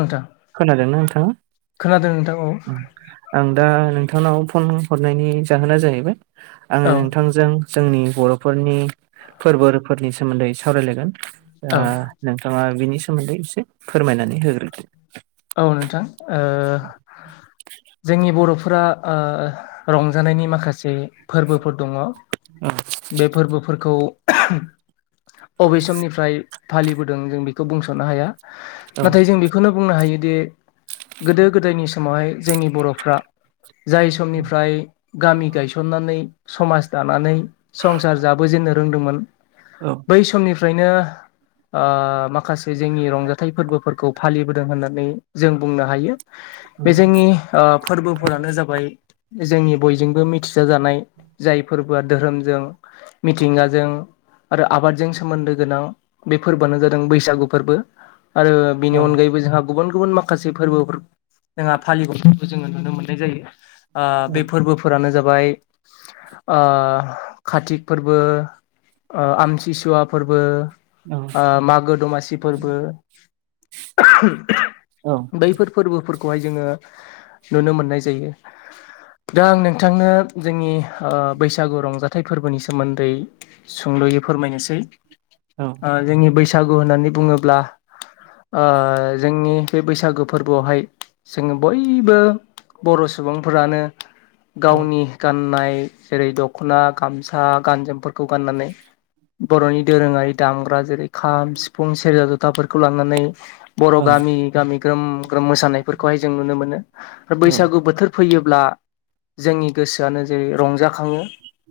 नोंथां खोनादोंना नोंथाङा? खोनादों नोंथां औ आं दा नोंथांनाव फन हरनायनि जाहोना जाहैबाय आङो औ नोंथां जों जोंनि बर'फोरनि फोरबोफोरनि सोमोन्दै सावरायलायगोन। औ ओ नोंथाङा बिनि सोमोन्दै एसे फोरमायनानै होग्रोदो। औ नोंथां ओ जोंनि बर'फोरा ओ रंजानायनि माखासे फोरबोफोर दङ औ बे फोरबोफोरखौ अबे समनिफ्राय फालिबोदों जों बेखौ बुंस'नो हाया। औ नाथाय जों बेखौनो बुंनो हायोदि गोदो गोदायनि समावहाय जोंनि बर'फ्रा। जाय समनिफ्राय गामि गायसननानै समाज दानानै संसार जाबोजेननो रोंदोंमोन औ बै समनिफ्रायनो ओ माखासे जोंनि रंजाथाइ फोरबोफोरखौ फालिबोदों होननानै जों बुंनो हायो। बे जोंनि ओ फोरबोफोरानो जाबाय जोंनि बयजोंबो मिथ थिया जानाय जाय फोरबोआ धोरोमजों, मिथिंगाजों आरो आबादजों सोमोन्दो गोनां, बे फोरबोआनो जादों बैसागु फोरबो। आरो औ बिनि अनगायैबो जोंहा गुबुन गुबुन माखासे फोरबोफोर जोंहा फालि [inaudible] जोङो नुनो मोननाय जायो। ओ बे फोरबोफोरानो जाबाय ओ कार्थिख फोरबो ओ आमथिसुवा फोरबो औ ओ मागो दमासि फोरबो। औ बैफोर फोरबोफोरखौहाय जोङो नुनो मोननाय जायो। दा आं नोंथांनो जोंनि ओ बैसागु रंजाथाइ फोरबोनि सोमोन्दै सुंद'यै फोरमायनोसै। औ। ओ जोंनि बैसागु होननानै बुङोब्ला ओ जोंनि बे बैसागो फोरबोआवहाय जोङो बयबो बर' सुबुंफोरानो औ गावनि गाननाय जेरै दख'ना गामसा गानजोमफोरखौ गाननानै बर'नि दोरोङारि दामग्रा जेरै खाम, सिफुं, सेरजा जथाफोरखौ लानानै बर' औ गामि गामि ग्रोम ग्रोम मोसानायफोरखौहाय जों नुनो मोनो। ओ औ बैसागु बोथोर फैयोब्ला जोंनि गोसोआनो जेरै रंजाखाङो।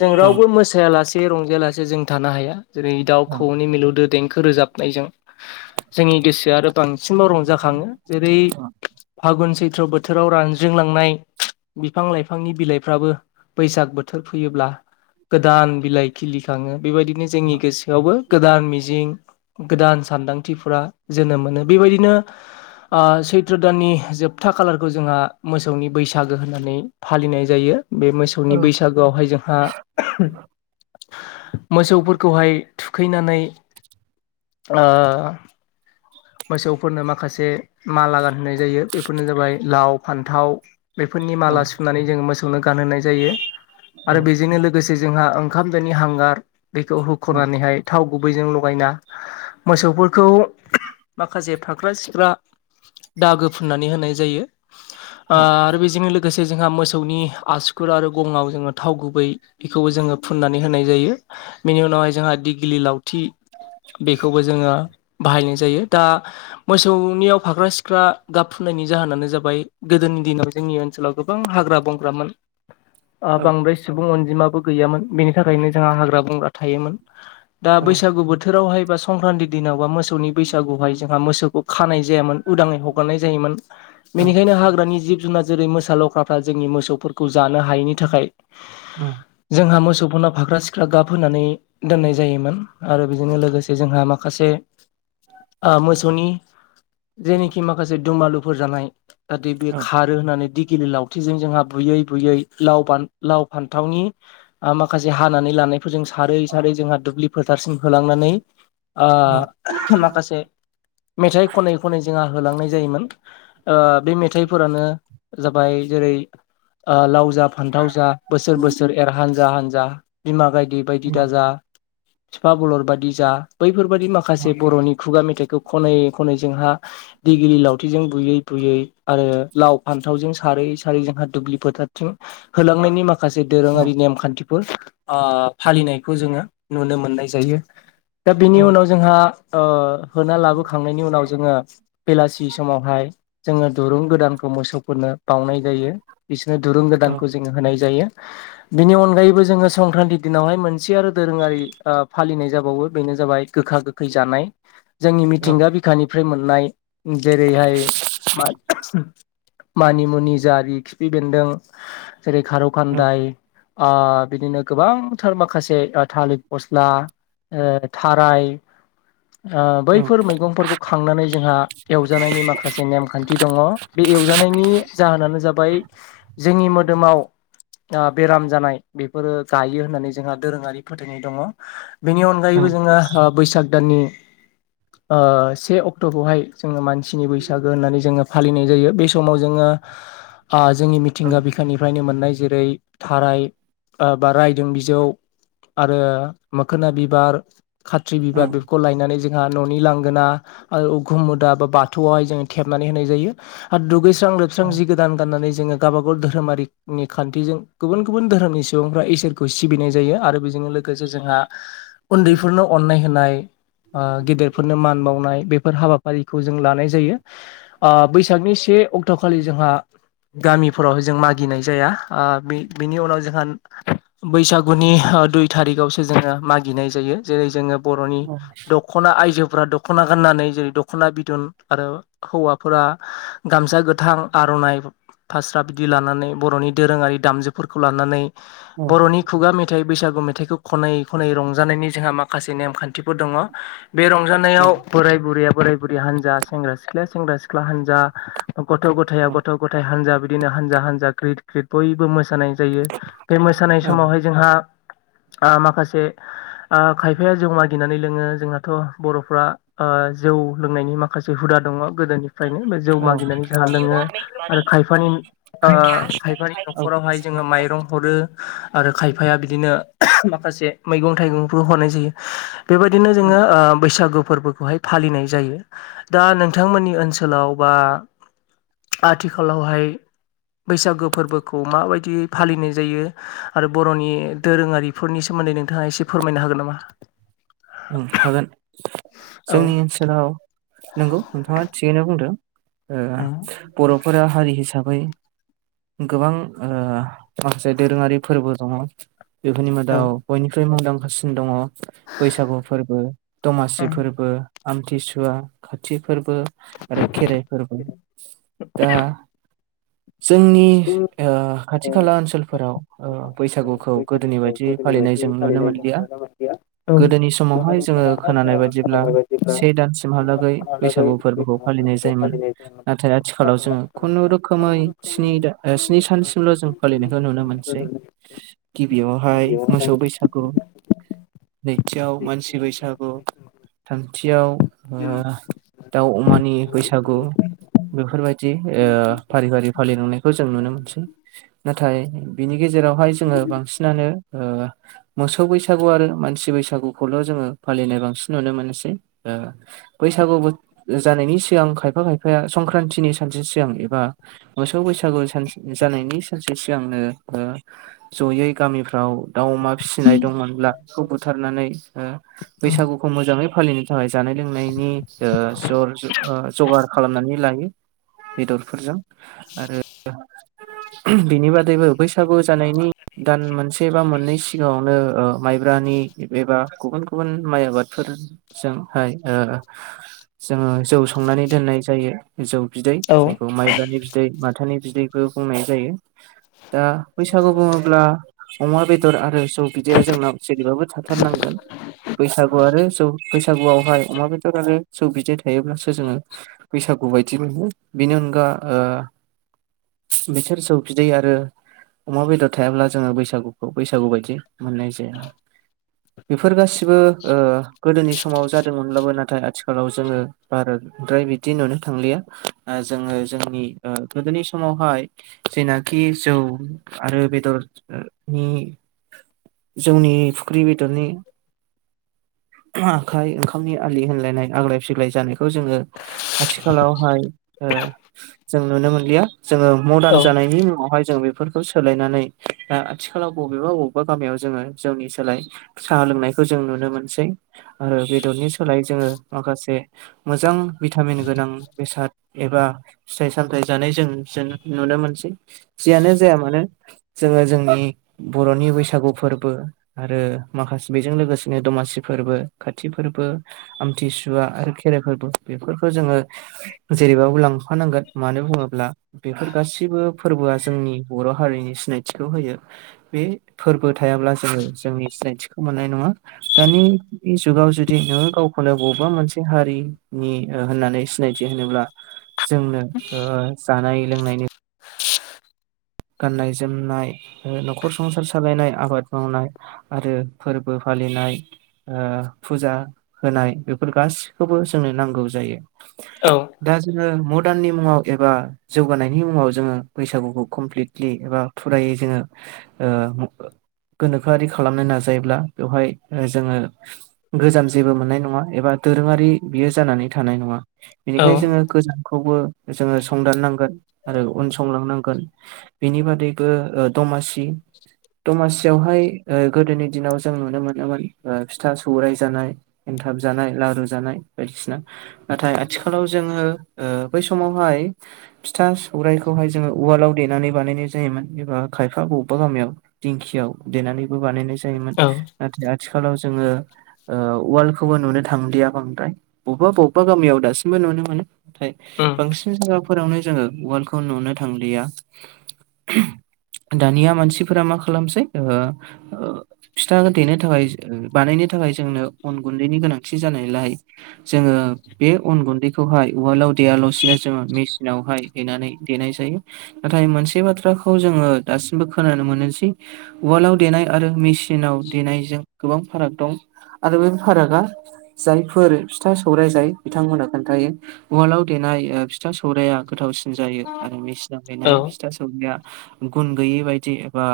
जों रावबो मोसायालासे एसे रंजालासे जों थानो हाया। जेरै दाउ खौवौनि मिलौदो देंखो रोजाब नायजों जोंनि गोसोआ आरो बां जाखाङो जेरै फागुन सैथ्र' बोथोराव रानज्रिंलांनाय बिफां लाइफांनि बिलाइफ्राबो बैसाग बोथोर फैयोब्ला गोदान बिलाइ खिलिखाङो बिबायदिनो जोंनि गोसोआवबो गोदान मिजिं गोदान सानदां थिफोरा जोनोम मोनो बेबायदिनो ओ सैथ्र दाननि जोबथा खालारखौ जोंहा मोसौनि बैसागो होननानै फालिनाय जायो। बे मोसौनि बैसा गोआवहाय जोंहा मोसौफोरखौहाय थुखैनानै ओ मोसौफोरनो माखासे माला गानहोनाय जायो बेफोरनो जाबाय लाव, फान्थाव। बेफोरनि माला सुनानै जोङो मोसौनो गानहोनाय जायो आरो बेजोंनो लो गोसे जोंहा ओंखाम दोनि हांगार बेखौ हुख'नानैहाय थाव गुबैजों लगायना मोसौफोरखौ माखासे फाख्रा सिख्रा दागो फुननानै होनाय जायो। ओ आरो बेजोंनो लोगोसे जोंहा मोसौनि आसुगुर आरो गंआव जोङो थाव गुबै बेखौबो जोङो फुननानै होनाय जायो। बेनि उनावहाय जोंहा दिगिलि लावथि बेखौबो जोङो बाहायनाय जायो। दा मोसौनियाव फाख्रा सिख्रा गाब फुननायनि जाहोनानो जाबाय गोदोनि दिनाव जोंनि ओनसोलाव गोबां हाग्रा बंग्रामोन ओ बांद्राय सुबुं अनजिमाबो गैयामोन बेनि थाखायनो जोंहा हाग्रा बंग्रा थायोमोन दा बैसागु बोथ थोरावहाय बा संक्रान्ति दिनाव बा मोसौनि बैसागुहाय जोंहा मोसौ उ खानाय जायामोन उदाङै हगारनाय जायोमोन बेनिखायनो हाग्रानि जिब जुनाज जेरै मोसा लख्राफ्रा जोंनि मोसौफोरखौ जानो हायैनि थाखाय औ जोंहा मोसौखौनो फाख्रा सिख्रा गाब होनानै दोननाय जायोमोन। आरो बेजोंनो लोगोसे जोंहा माखासे ओ मोसौनि जेनेखि माखासे दुमालुफोर जानाय ओ दै बे खार रो होनानै दिगिलि लावथिजों जोंहा बुयै बुयै लाव फान लाव फान्थावनि ओ माखासे हानानै लानायफोरजों सारै सारै जोंहा दुब्लि फोथारसिम होलांनानै ओ माखासे मेथाइ खनै खनै जों बा होलांनाय जायोमोन ओ बे मेथाइफोरानो जाबाय जेरै ओ लाव जा फान्थाव जा बोसोर बोसोर एर हान जा हान्जा बिमा गायदे बायदि दाजा फिफा बलर बादि जा बैफोरबादि माख खासे बर'नि खुगा मेथाइखौ खनै खनै जोंहा दैगिलि लावथिजों बुयै बुयै आरो लाव फान्थावजों सारै सारै जोंहा दुब्लि फोथारथिं होलांनायनि माखासे दोरोङारि नेमखान्थिफोर ओ फालिनायखौ जोङो नुनो मोननाय जायो दा बेनि उनाव जोंहा ओ ओ होना लाबोखांनायनि उनाव जोङो बेलासि समावहाय जोङो दुरुं गोदानखौ मोसौफोरनो बावनाय जायो बिसोरनो दुरुं गोदानखौ जों नो होनाय जायो बिनि अनगायैबो जोङो संक्रान्ति दिनावहाय मोनसे आरो दोरोङारि ओ फालिनाय जाबावो बेनो जाबाय गोखा गोखै जानाय। जोंनि मिथिंगा बिखानिफ्राय मोननाय जेरैहाय मा [unintelligible] मानिमुनि, जारि, खिफि बेन्दों जेरै खारौ खान्दाय ओ बिदिनो गोबांथार माखासे ओ थालिर फस्ला ओ थाराय ओ बैफोर मैगंफोरखौ खांनानै जोंहा एवजानायनि माखासे नेमखान्थि दङ बे एवजानायनि जाहोनानो जाबाय जोंनि मोदोमाव ओ बेराम जानाय बेफोरो गायो होननानै जोंहा दोरोङारि फोथायनाय दङ। बेनि औ अनगायैबो जोङो ओ बैसाग दाननि ओ से अक्ट'खौहाय जोङो मानसिनि बैसागो होननानै जोङो फालिनाय जायो बे समाव जोङो [inaudible] ओ जोंनि औ मिथिंगा बिखानिफ्रायनो मोननाय जेरै थाराय ओ बा रायदों बिजौ आरो मोखोना बिबार खाथ्रि औ बिबार बेफोरखौ लायनानै जों हा न'नि लांगोना आरो उखुम अदाब बा बाथौआवहाय जोङो थेबनानै होनाय जायो। आद दुगैस्रां लोबस्रां औ जि गोदान गाननानै जोङो गावबा गाव धोरोमारिनि खान्थिजों गुबुन गुबुन धोरोमनि सुबुंफ्रा इसोरखौ सिबिनाय जायो आरो बेजोंनो लोग गोजो जोंहा उन्दैफोरनो अननाय होनाय ओ गेदेरफोरनो मान बावनाय बेफोर हाबाफारिखौ जों लानाय जायो। ओ बैसागनि से अक्ट'खालि जोंहा गामिफोरावहाय जों मागिनाय जाया। ओ बे-बेनि उनाव जोंहान बैसागुनि ओ दुइ थारिखआवसो जोङो मागिनाय जायो जेरै जोङो बर'नि औ दख'ना आइजोफोरा दख'ना गाननानै जेरै दख'ना बिदन आरो हौवाफोरा गामसा गोथां आर'नाइ फास्रा बिदि लानानै बर'नि दोरोङारि दामजुफोरखौ लानानै औ बर'नि खुगा मेथ थाइ बैसागु मेथाइखौ खनै खनै रंजानायनि जोंहा माखासे नेमखान्थिफोर दङ। बे औ रंजानायाव बोराय बुरैया बोराय बुरै हानजा सेंग्रा सिख्लाया सेंग्रा सिख्ला हानजा ओ गथ' गथायआ औ गथ' गथाय हानजा बिदिनो हानजा हानजा ग्रिद ग्रिद बयबो मोसानाय जायो बे मोसानाय समावहाय जोंहा ओ माखासे ओ खायफाया जौ मागिनानै लोङो। जोंहाथ' बर'फ्रा ओ जौ लोंनायनि माखासे हुदा दङ गोदोनि फ्रायनो बे जौ औ मागिनानै जोंहा लोङो आरो खायफानि ओ खायफानि न'खरावहाय जोङो माइरं हरो आरो खायफाया बिदिनो माखासे मैगं-थाइगंफोर हरनाय जायो। बेबायदिनो जोङो ओ ओ बैसागु फोरबोखौहाय फालिनाय जायो दा नोंथांमोननि ओनसोलाव बा आथिखालावहाय बैसागो फोरबोखौ माबायदियै फालिनाय जायो आरो बर'नि दोरोङारिफोरनि सोमोन्दै नोंथाङा एसे फोरमायनो हागोन नामा? उम हागोन औ जोंनि ओनसोलाव नंगौ नोंथाङा थिगैनो बुंदों। ओ उम बर'फोरा हारि हिसाबै गोबां ओ माखासे दोरोङारि फोरबो दङ बेफोरनि औ मादाव बयनिख्रुइ मुंदांखासिन दङ बैसागु फोरबो, दमासि फोरबो आमथिसुवा, खाथि फोरबो आरो खेराइ फोरबो दा जोंनि उम ओ खाथि खाला ओनसोलफोराव ओ बैसागुखौ गोदोनि बैसागुखौ बायदि गोदोनि फालिनाय बायदि जों नुनो फालिनाय मोनलिया। [unintelligible] गोदोनि समावहाय गोदोनि जोङो समावहाय जों खोनानाय बायदिब्ला खोनानाय बायदिब्ला से स्नि दानसिमहालागै दानसिमहालागै बैसागु फोरबोखौ फालिनाय जायोमोन [unintelligible] नाथाय आथिखालाव नाथाय जोङो आथिखालाव जों खुनुरुखोमै खुनु स्नि रोखोमै दा स्नि दान सानसिमल' जों सानसिमल' फालिनायखौ जों नुनो फालिनायखौ मोनसै गिबियावहाय मोसौ बैसागु। नैथियाव मानसि बैसागु। थामथियाव ओ दाउ अमानि बैसागु गिबियावहाय बेफोरबायदि औ ओ फारि-फारि फालिलांनायखौ जों नुनो मोनसै नाथाय बिनि गेजेरावहाय जोङो बांसिनानो ओ मोसौ बैसागु आरो मान सि बैसागुखौल' जोङो फालिनाय बांसिन नुनो मोनसै ओ बैसागु बो-जानायनि सिगां खायफा-खायफाया संक्रान्तिनि सानसे सिगां एबा मोसौ बैसागु सानसे जानायनि सानसे सिगांनो ओ जयै गामिफ्राव दाउ अमा फिसिनाय दंमोनब्ला बेखौ बुथारनानै ओ बैसागुखौ मोजाङै फालि थाखाय जानाय लोंनायनि ओ जर ओ जगार खालामनानै लायो। बेदरफोरजों आरो बिनि बादैबो बैसागु जानायनि दान मोनसे बा मोननै सिगाङावनो ओ माइब्रानि एबा गुबुन-गुबुन माइ आबादफोरजोंहाय ओ जोङो जौ संनानै दोननाय जायो जौ बिदै जायखौ माइब्रानि बि दै माथानि बिदैबो बुंनाय जायो। दा बैसागु बुङोब्ला अमा बेदर आरो जौ बिदैया जोंनाव जेरैबाबो था थारनांगोन बैसागु आरो जौ बैसागुआवहाय अमा बेदर आरो जौ बिदै थायोब्लासो जोङो बैसागु बायदि मोनो बेनि अनगा ओ बिथोर जौ बिदै आरो अमा बेदर थायाब्ला जोङो बैसागुखौ बैसागु बायदि मोननाय जाया। बेफोर गासिबो ओ गोदोनि स समाव जादोंमोनब्लाबो नाथाय आथिखालाव जोङो बाराद्राय बिदि नुनो थांलिया। ओ जोङो जोंनि ओ गोदोनि समावहाय जेनाखि जौ आरो बेदरनि जौनि फुख्रि बेदरनि आखाइ ओंखामनि आलि होनलायनाय आग्लाय फिग्लाय जानायखौ जोङो आथिखालावहाय ओ जों नुनो मोनलिया जोङो मदार्न जानायनि मुङावहाय जों बेफोर खौ सोलायनानै आथिखालाव बबेबा बबेबा गामियाव जोङो जोंनि। सोलाय साहा लोंनायखौ जों नुनो मोनसै आरो बेदरनि सोलाय जोङो माखासे मोजां भिटामिन गोनां बेसाद एबा। फिथाइ सामथाय जानाय जों जों नुनो मोनसै जियानो जाया मानो। जोङो जोंनि बर'नि बैसागु फोरबो आरो माखासे बेजों लोगोसेनो दमासि फोरबो खाथि फोरबो। आमथिसुवा आरो खेराइफोरबो बेफोरखौ जोङो। जेरैबाबो लांफानांगोन मानो बुङोब्ला बेफोर गासिबो फोरबोआ जोंनि बर' हारिनि सिनायथिखौ होयो। बे फोरबो थायाब्ला जोङो जोंनि सिनायथिखौ मोननाय नङा। दानि जुगाव जुदि नोङो गावखौनो बबेबा मोनसे हारिनि ओ होननानै सिनायथि होनोब्ला जोंनो ओ जानाय लोंनायनि गाननाय जोमनाय न'खर संसार सालायनाय आबाद मावनाय आरो फोरबो फालिनाय। फुजा होनाय बेफोर गासिखौबो जोंनो नांगौ जायो। औ दा जोङो मदार्ननि मुङाव एबा जौगानायनि मुङाव जोङो बैसागुखौ कमप्लिट। फालि एबा फुरायै जोङो ओ गोनोखोआरि खालामनो नाजायोब्ला बेवहाय जोङो। गोजाम जेबो मोननाय नङा एबा दोरोङारि बियो जानानै थानाय नङा औ बेनिखायनो जोङो। गोजानखौबो जोङो संदाननांगोन आरो उन संलांनांगोन। बिनि बादैबो दमासि। दमासियावहाय गोदोनि दिनाव जों नुनो मोनोमोन फिथा सौराय जानाय। एनथाब जानाय लारु जानाय बायदिसिना। नाथाय आथिखालाव जोङो बै समावहाय फिथा सौरायाइखौहाय जोङो उवालाव देनानै बानायनाय जायोमोन एबा खायफा बबेबा गामियाव दिंखियाव देनानैबो बानायनाय जायोमोन। औ नाथाय आथिखालाव जोङो उवायखौबो नुनो थांदिया बांद्राय। बबेबा बबेबा गामियाव दासिमबो नुनो मोनो नाथाय उम बांसिन जायगाफोरावनो जोङो उवालखौ नुनो थांलिया दानिया मानसिफोरा मा खालामसै फिथा देनो थाखाय बानायनो थाखाय जोंनो अन गुन्दैनि गोनांथि जानायलाय। जोंङो बे अन गुन्दैखौहाय उवालाव देयालासिनो जोङो मेसिनावहाय हैेनानै देनाय जायो। नाथाय मोनसे बाथ्राखौ जोङो दासिमबो खोनानो मोनोसै। उवालाव देनाय आरो मेसिनाव देनायजों गोबां फाराग दं आरो बे फारागा। जायफोर फिथा सौराय जायो बिथांमोना खोन्थायो। ववालआव देनाय फिथा सौराया गोथावसिन जायो आरोखि। औ देनाय फिथा सौराया गुन गैयै बायदि एबा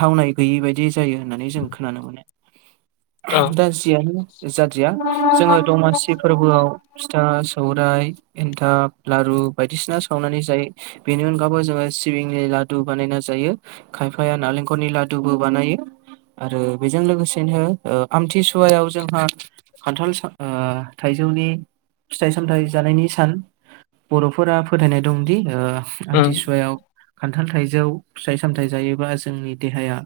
थावनाय गैयै बायदि जायो होननानै जों खोनानो मोनो। औ दा जियानो जादिया जोङो दमासि फोरबोआव। फिथा सौराय एन्थाब लारु बायदिसिना सावनानै जायो। बेनि अनगैबो जोङो सिबिंनि लादु बानायना जायो। खायफाया नालेंखलनि लादुबो बानायो। आरो बेजों लोगोसेनो आमथिसुवायाव जोंहा खान्थाल सा ओ थाइजौनि फिथाइ-सामथाइ जानायनि सान। बर'फोरा फोथायनाय दंदि ओ उम आमथिसुवायाव खान्थाल थाइजौ फिथाइ सामथाइ जायोबा जोंनि देहाया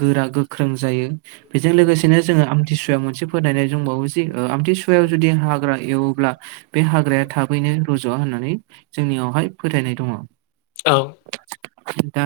गोरा गोख्रों जायो। बेजों लोगोसेनो जोङो आमथिसुवायाव मोनसे फोथायनाय दंबावो जे ओ आमथिसुवायाव जुदि हाग्रा एवोब्ला बे हाग्राया थाबैनो रज'वा होननानै जोंनियावहाय फोथायनाय दङ। औ। [unintelligible]